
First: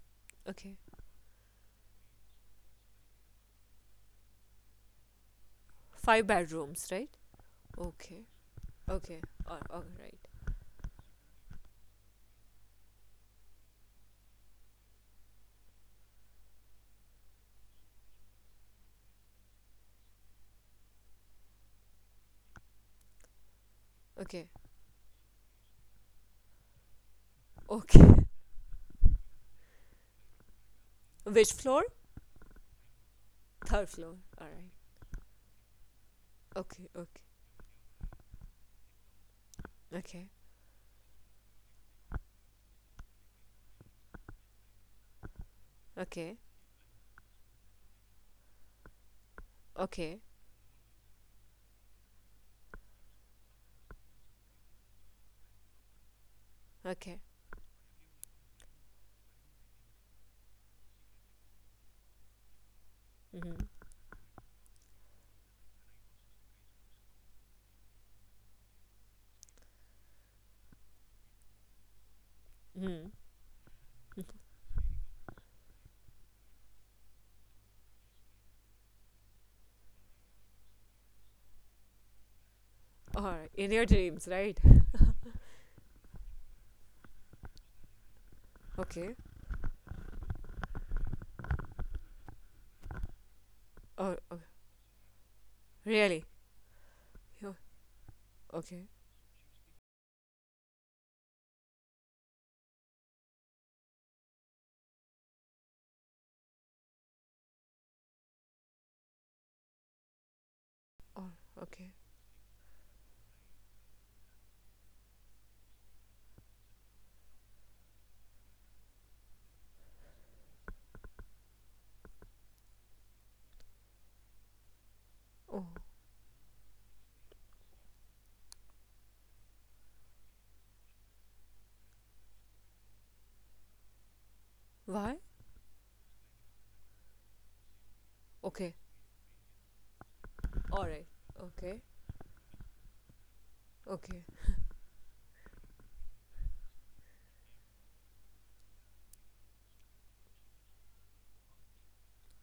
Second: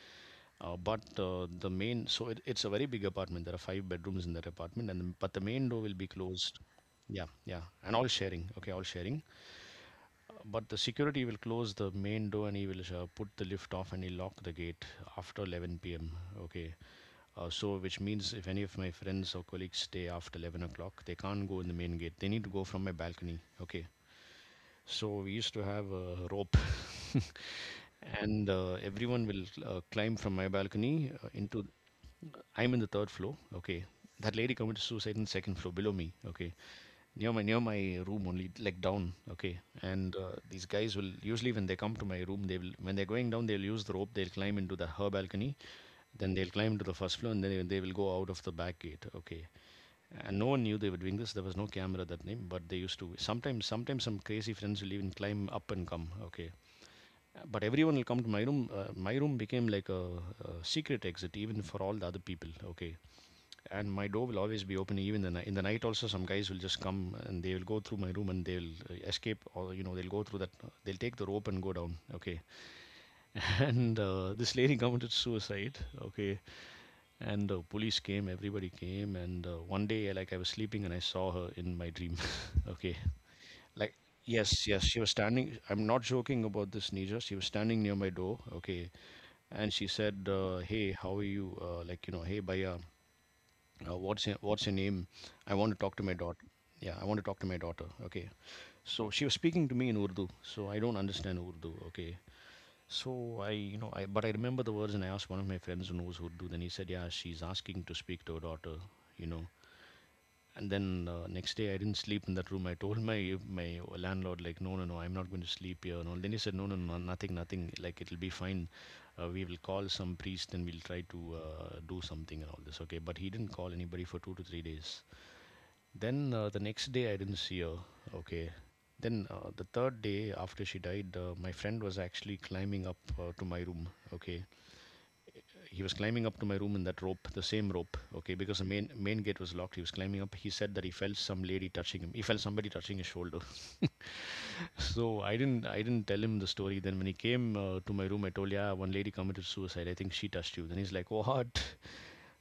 Speaker 2: okay.
Speaker 1: But the main, so it, it's a very big apartment. There are five bedrooms in that apartment, and but the main door will be
Speaker 2: Five
Speaker 1: closed.
Speaker 2: bedrooms, right?
Speaker 1: Yeah, yeah, and all
Speaker 2: Okay.
Speaker 1: sharing. Okay, all
Speaker 2: Okay.
Speaker 1: sharing.
Speaker 2: All right.
Speaker 1: But the security will close the main door and he will put the lift off and he'll lock the gate after 11 p.m. Okay. So, which means if any of my friends or colleagues stay after 11 o'clock, they can't go in the main gate. They need to go from my balcony. Okay.
Speaker 2: Okay.
Speaker 1: So, we used to have a rope,
Speaker 2: Okay.
Speaker 1: and everyone will climb from my balcony
Speaker 2: Which
Speaker 1: into.
Speaker 2: floor?
Speaker 1: I'm in the third floor. Okay.
Speaker 2: Third floor.
Speaker 1: That
Speaker 2: All
Speaker 1: lady
Speaker 2: right.
Speaker 1: committed suicide in the second floor below me. Okay,
Speaker 2: Okay. Okay.
Speaker 1: near my room only, like, down. Okay. And
Speaker 2: Okay.
Speaker 1: these guys will usually, when they come to my room they will, when they're going down, they'll use the rope, they'll climb into the her balcony. Then
Speaker 2: Okay.
Speaker 1: they'll climb into the first floor, and then they will go out of the back gate. Okay.
Speaker 2: Okay.
Speaker 1: And no one knew they were doing this. There was no camera that name, but they used to, sometimes, some crazy friends will even climb up and come. Okay.
Speaker 2: Okay.
Speaker 1: But everyone will come to my room. My room became like a secret exit, even for all the other people. Okay.
Speaker 2: Mm-hmm.
Speaker 1: And my door will always be open, even in the night also. Some guys will just come and they will go through my room, and they'll escape. Or they'll go through that, they'll take the rope and go down. Okay.
Speaker 2: Mm-hmm.
Speaker 1: And this lady committed suicide. Okay. And police came, everybody came. And one day, like, I was sleeping and I saw her in my dream. Okay.
Speaker 2: All right. In your
Speaker 1: Like,
Speaker 2: dreams, right?
Speaker 1: yes, yes, she was standing. I'm not joking about this, nija, she was standing near my door. Okay.
Speaker 2: Okay.
Speaker 1: And she said, "Hey, how are you, like, hey baya, uh,
Speaker 2: Oh,
Speaker 1: what's
Speaker 2: oh
Speaker 1: your, what's your name? I want to talk to my
Speaker 2: really?
Speaker 1: daughter. Yeah, I want to talk to
Speaker 2: Yeah.
Speaker 1: my daughter." Okay.
Speaker 2: Okay.
Speaker 1: So she was speaking to me in Urdu. So I don't understand Urdu. Okay. So I, you know, I but I remember the words, and I asked one of my friends who knows Urdu. Then he said, "Yeah, she's asking to speak to her daughter." You know. And then
Speaker 2: Oh,
Speaker 1: next day I
Speaker 2: okay.
Speaker 1: didn't sleep in that room. I told my landlord, like, "No, no, no, I'm not going to sleep here." And all. Then he said, "No, no, no, nothing, nothing. Like, it'll be fine. We will call some priest and we'll try to do something and all this." Okay, but he didn't call anybody for 2 to 3 days.
Speaker 2: Oh,
Speaker 1: Then the next day I didn't see her. Okay. Then the third day after she died, my friend was actually climbing up to my room. Okay.
Speaker 2: why?
Speaker 1: He was climbing up to my room in that rope, the same rope, okay, because the
Speaker 2: Okay.
Speaker 1: main gate was locked. He was climbing up. He said
Speaker 2: All
Speaker 1: that he
Speaker 2: right.
Speaker 1: felt some lady
Speaker 2: Okay.
Speaker 1: touching him. He felt somebody touching his shoulder.
Speaker 2: Okay.
Speaker 1: So I didn't tell him the story. Then when he came, to my room, I told, "Yeah, one lady committed suicide. I think she touched you." Then he's like, "Oh, what?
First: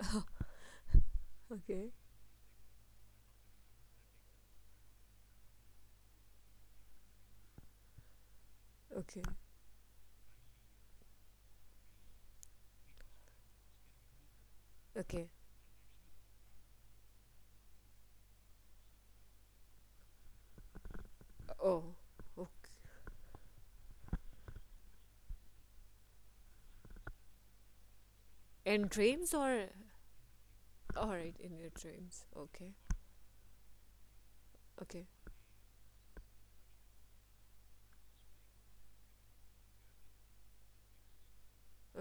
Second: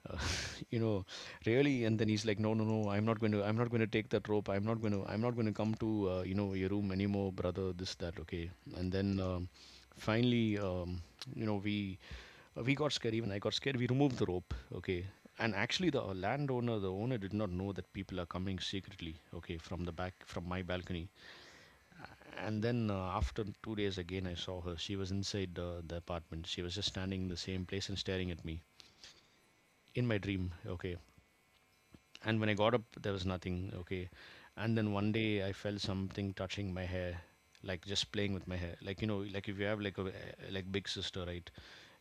Speaker 1: Uh, you know, really?"
Speaker 2: Okay.
Speaker 1: And then he's like, "No, no, no, I'm not going to take that rope. I'm not going to come to your room anymore, brother. This that." Okay. And then
Speaker 2: Okay.
Speaker 1: finally, you know, we we got scared, even I got scared. We removed the rope, okay.
Speaker 2: Okay.
Speaker 1: And actually, the landowner, the owner, did not know that people are coming secretly, okay, from the back, from my balcony.
Speaker 2: Oh.
Speaker 1: And
Speaker 2: Okay.
Speaker 1: then uh, after 2 days, again, I saw her. She was inside the apartment. She was just standing in the same place and staring at me
Speaker 2: In dreams or
Speaker 1: in my dream, okay.
Speaker 2: all right in your dreams?
Speaker 1: And when I
Speaker 2: Okay.
Speaker 1: got up, there was nothing. Okay. And then
Speaker 2: Okay.
Speaker 1: one day I felt something touching my hair, like just playing with my hair. Like, like, if you have, like, a big sister, right?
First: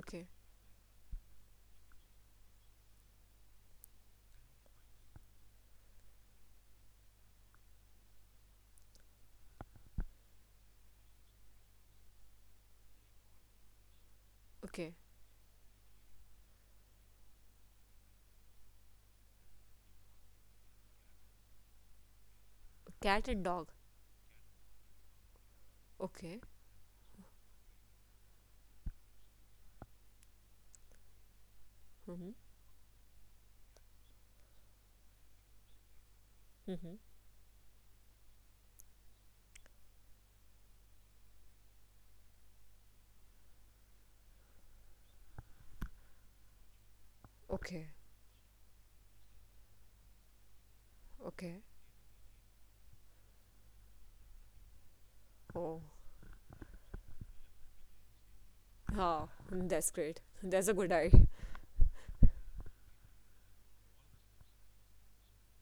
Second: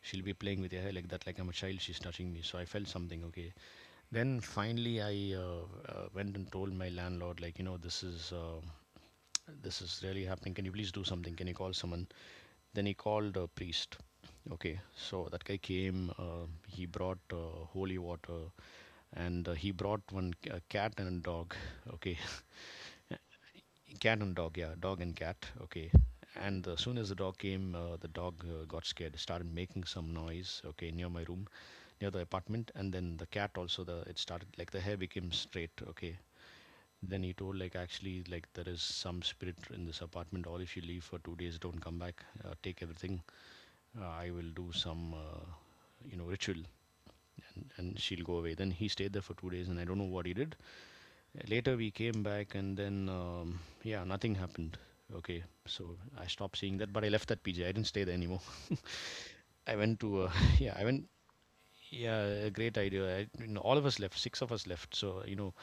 Speaker 1: She'll be playing with your hair like that, like I'm a child, she's touching me. So I felt something. Okay. Then finally I went and told my landlord, like, this is really happening. Can you please do something? Can you call someone? Then he called a priest. Okay,
Speaker 2: Okay.
Speaker 1: so that guy came. He brought holy water, and he brought a cat and a dog. Okay.
Speaker 2: Cat and dog.
Speaker 1: Cat and dog. Yeah, dog and cat. Okay,
Speaker 2: Okay.
Speaker 1: and as soon as the dog came, the dog got scared, started making some noise. Okay, near my room, near the
Speaker 2: Mm-hmm.
Speaker 1: apartment, and then the cat also. The it started, like the hair became straight. Okay,
Speaker 2: Mm-hmm.
Speaker 1: then he told, like, actually, like there is some spirit in this apartment. Or if you leave for 2 days, don't come back. Take everything. I will do some, ritual, and,
Speaker 2: Okay,
Speaker 1: and she'll go away. Then he stayed there for 2 days and I don't know what he did.
Speaker 2: okay.
Speaker 1: Later we came back and then, yeah, nothing happened. Okay,
Speaker 2: Oh,
Speaker 1: so I stopped seeing that, but I left that PJ. I didn't stay there anymore.
Speaker 2: ah,
Speaker 1: I
Speaker 2: that's
Speaker 1: went
Speaker 2: great.
Speaker 1: to,
Speaker 2: That's a
Speaker 1: yeah, I
Speaker 2: good
Speaker 1: went,
Speaker 2: eye.
Speaker 1: yeah, a great idea. All of us left, six of us left. So, you know,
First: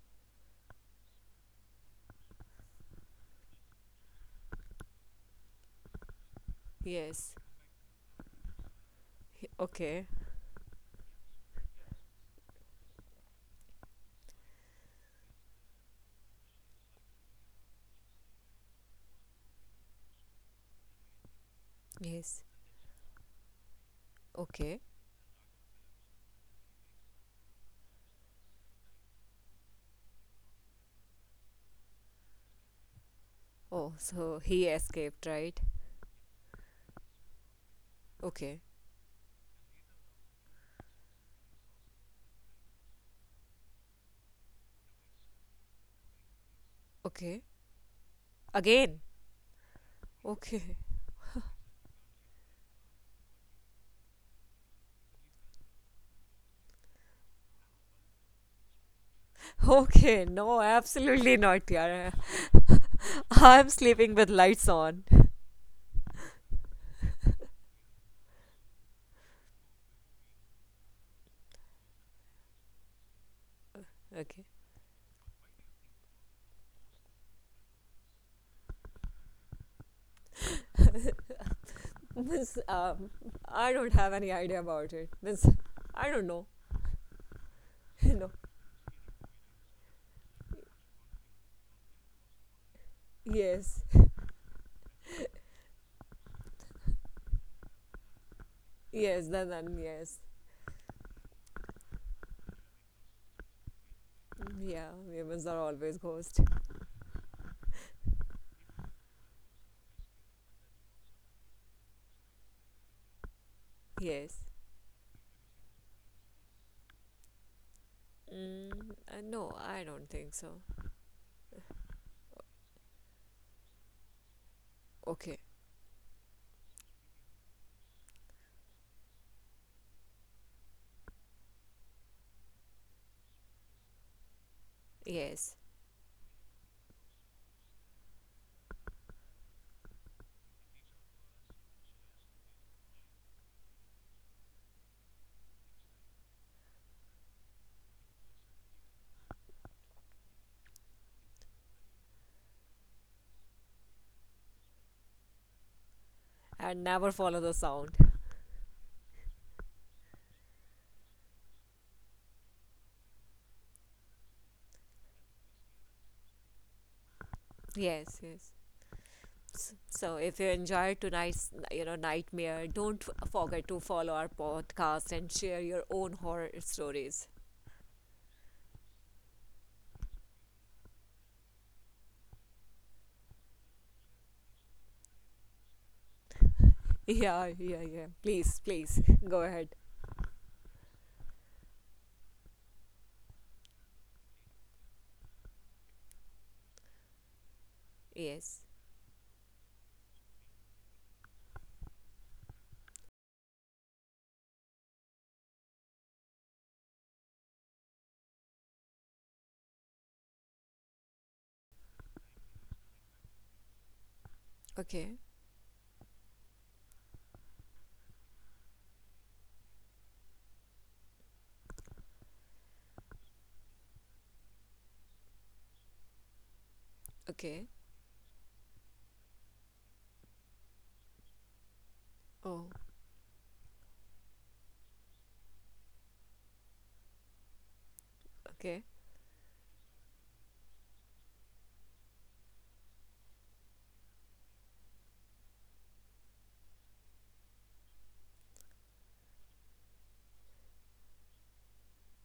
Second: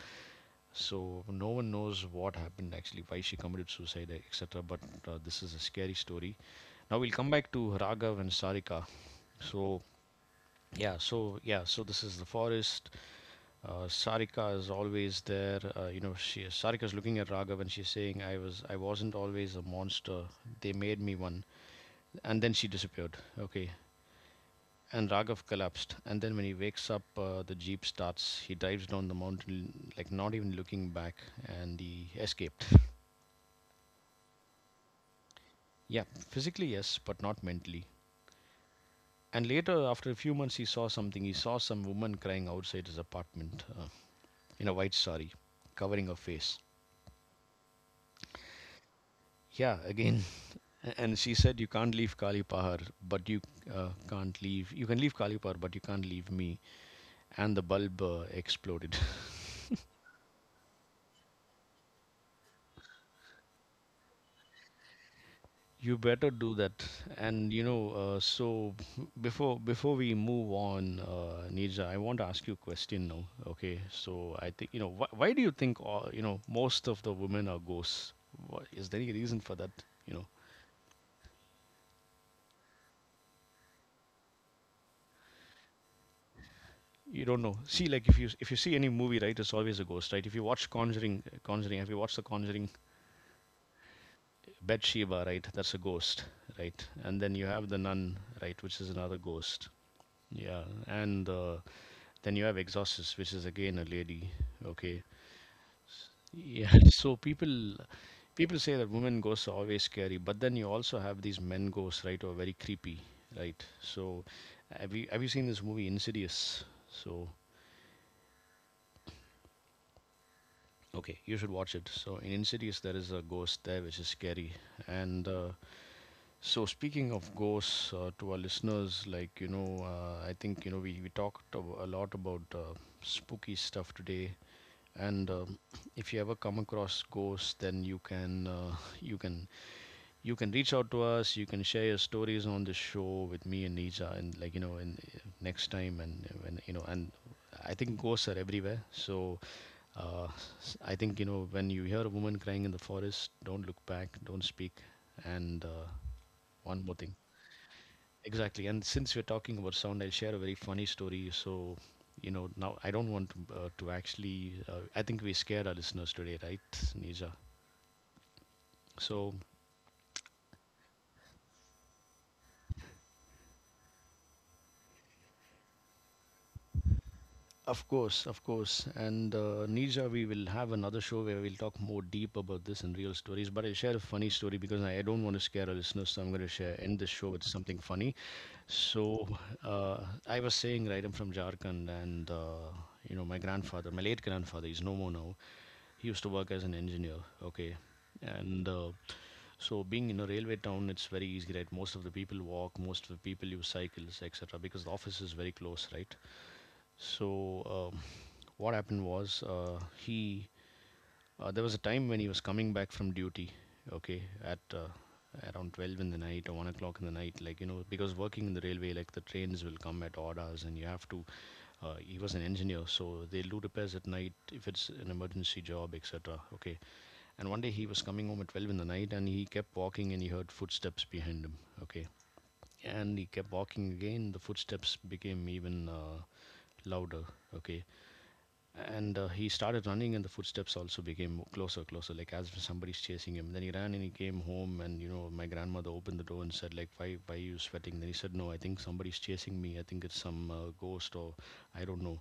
Speaker 1: so no one knows what happened actually, why she committed suicide, etc. But this is a scary story. Now we'll come
Speaker 2: Yes.
Speaker 1: back to Raghav and Sarika.
Speaker 2: He-
Speaker 1: So
Speaker 2: Okay.
Speaker 1: so this is the forest. Sarika is always there. You know, she Sarika's looking at Raghav and she's saying, I wasn't always a monster. They made me one."
Speaker 2: Yes.
Speaker 1: And then she disappeared. Okay,
Speaker 2: Okay.
Speaker 1: and Raghav collapsed. And then when he wakes up, the jeep starts. He dives down the mountain, like not even looking back, and he escaped.
Speaker 2: Oh, so he escaped, right?
Speaker 1: Yeah, physically yes, but not mentally.
Speaker 2: Okay.
Speaker 1: And later, after a few months, he saw something. He saw some woman crying outside his apartment, in a white sari, covering her face.
Speaker 2: Okay. Again.
Speaker 1: Yeah, again.
Speaker 2: Okay.
Speaker 1: And she said, "You can't leave Kali Pahar, but you can't leave. You can leave Kali Pahar, but you can't leave me." And the bulb exploded.
Speaker 2: Okay. No, absolutely not, yeah. I'm sleeping with lights on.
Speaker 1: You better do that. So before we move on, Nija, I want to ask you a question now. Okay. So
Speaker 2: Okay.
Speaker 1: I think, why do you think most of the women are ghosts? Wha Is there any reason for that? You know?
Speaker 2: This I don't have any idea about it. This, I don't know.
Speaker 1: You don't know. See, like if
Speaker 2: No.
Speaker 1: you see any movie, right, it's always a ghost, right? If you watch have you watched the Conjuring?
Speaker 2: Yes.
Speaker 1: Bathsheba, right? That's a ghost, right? And then you have the nun, right, which is another
Speaker 2: Yes.
Speaker 1: ghost.
Speaker 2: Then yes.
Speaker 1: Yeah, and then you have Exorcist, which is again a lady.
Speaker 2: Yeah.
Speaker 1: Okay,
Speaker 2: Humans are always ghost.
Speaker 1: yeah. So people say that women ghosts are always scary, but then you also have these men ghosts, right, who are very creepy, right? So
Speaker 2: Yes.
Speaker 1: have you seen this movie Insidious? So
Speaker 2: Mm, no, I don't think so.
Speaker 1: okay, you should watch it. So in Insidious, there is a ghost there which is scary, and
Speaker 2: Okay.
Speaker 1: uh, So speaking of ghosts, to our listeners, like you know, I think, you know, we talked a lot about spooky stuff today, and,
Speaker 2: Yes.
Speaker 1: if you ever come across ghosts, then you can reach out to us. You can share your stories on the show with me and Nija, and, like, you know, in next time, and when you know, and I think ghosts are everywhere. So uh, I think, when you hear a woman crying in the forest, don't look back, don't speak, and,
Speaker 2: And
Speaker 1: one more
Speaker 2: never
Speaker 1: thing.
Speaker 2: follow the sound.
Speaker 1: Exactly. And since we're talking about sound, I'll share a very funny story. So, you know, now I don't want to, actually, I think we scared our listeners today, right, Nija?
Speaker 2: Yes, yes.
Speaker 1: So,
Speaker 2: So if you enjoyed tonight's, you know, nightmare, don't forget to follow our podcast and share your own horror stories.
Speaker 1: of course, of course. And Nija, we will have another show where we'll talk more deep about this and real stories. But I'll share a funny story because I don't want to scare our listeners. So I'm going to share, end this show
Speaker 2: Yeah,
Speaker 1: with
Speaker 2: yeah,
Speaker 1: something
Speaker 2: yeah.
Speaker 1: funny.
Speaker 2: Please, please
Speaker 1: So
Speaker 2: go ahead.
Speaker 1: uh, I was saying, right, I'm from Jharkhand, and, my grandfather, my late grandfather, he's no more now. He used to work as an engineer. Okay,
Speaker 2: Yes.
Speaker 1: and so being in a railway town, it's very easy, right? Most of the people walk, most of the people use cycles, etc., because the office is very close, right? So, what happened was, he there was a time when he was coming back from duty, okay, at
Speaker 2: Okay.
Speaker 1: around 12 in the night or 1 o'clock in the night, like, you know, because working in the railway, like, the trains will come at odd hours and he was an engineer, so they'll do repairs at night if it's an emergency job, etc., okay. And one
Speaker 2: Okay.
Speaker 1: day he was coming home at 12 in the night and he kept walking and he heard footsteps behind him, okay.
Speaker 2: Oh,
Speaker 1: And he kept walking again, the footsteps became even louder, okay,
Speaker 2: okay.
Speaker 1: and he started running and the footsteps also became closer, like as if somebody's chasing him. Then he ran and he came home and, you know, my grandmother opened the door and said, like, why are you sweating? Then he said, no, I think somebody's chasing me. I think it's some ghost or I don't know.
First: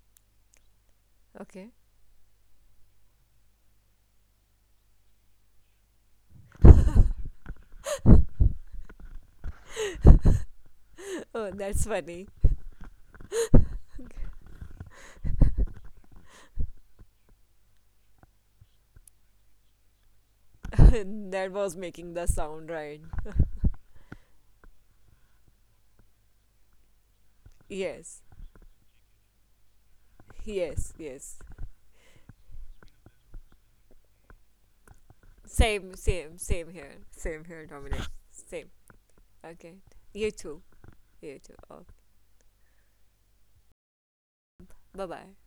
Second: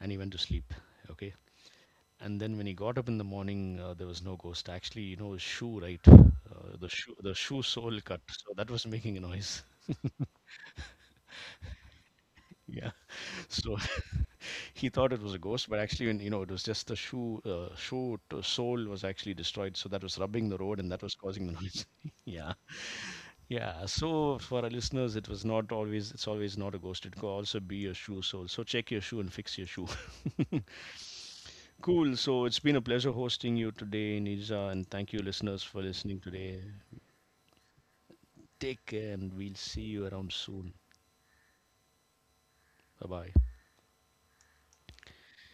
Speaker 1: And he went to sleep. Okay.
Speaker 2: Okay.
Speaker 1: And then when he got up in the morning, there was no ghost, actually. You know, his shoe, right? The shoe sole cut, so that was making a noise. Yeah. So he thought it was a ghost, but actually, when, you know, it was just the shoe, shoe to sole was actually destroyed. So that was rubbing the road and that was causing
Speaker 2: That
Speaker 1: the
Speaker 2: was
Speaker 1: noise.
Speaker 2: making the
Speaker 1: Yeah.
Speaker 2: sound right.
Speaker 1: Yeah. So for our listeners, it was not always, it's always not a ghost. It could also be a
Speaker 2: Yes.
Speaker 1: shoe sole. So check your shoe and fix your shoe.
Speaker 2: Yes, yes.
Speaker 1: Cool. So it's been a pleasure hosting you today, Nija. And thank you, listeners, for
Speaker 2: Same,
Speaker 1: listening
Speaker 2: same,
Speaker 1: today.
Speaker 2: same here. Same here, Dominic. Same.
Speaker 1: Take care and we'll
Speaker 2: Okay.
Speaker 1: see you
Speaker 2: You
Speaker 1: around
Speaker 2: too.
Speaker 1: soon.
Speaker 2: You too. Oh,
Speaker 1: Bye bye.
Speaker 2: bye bye.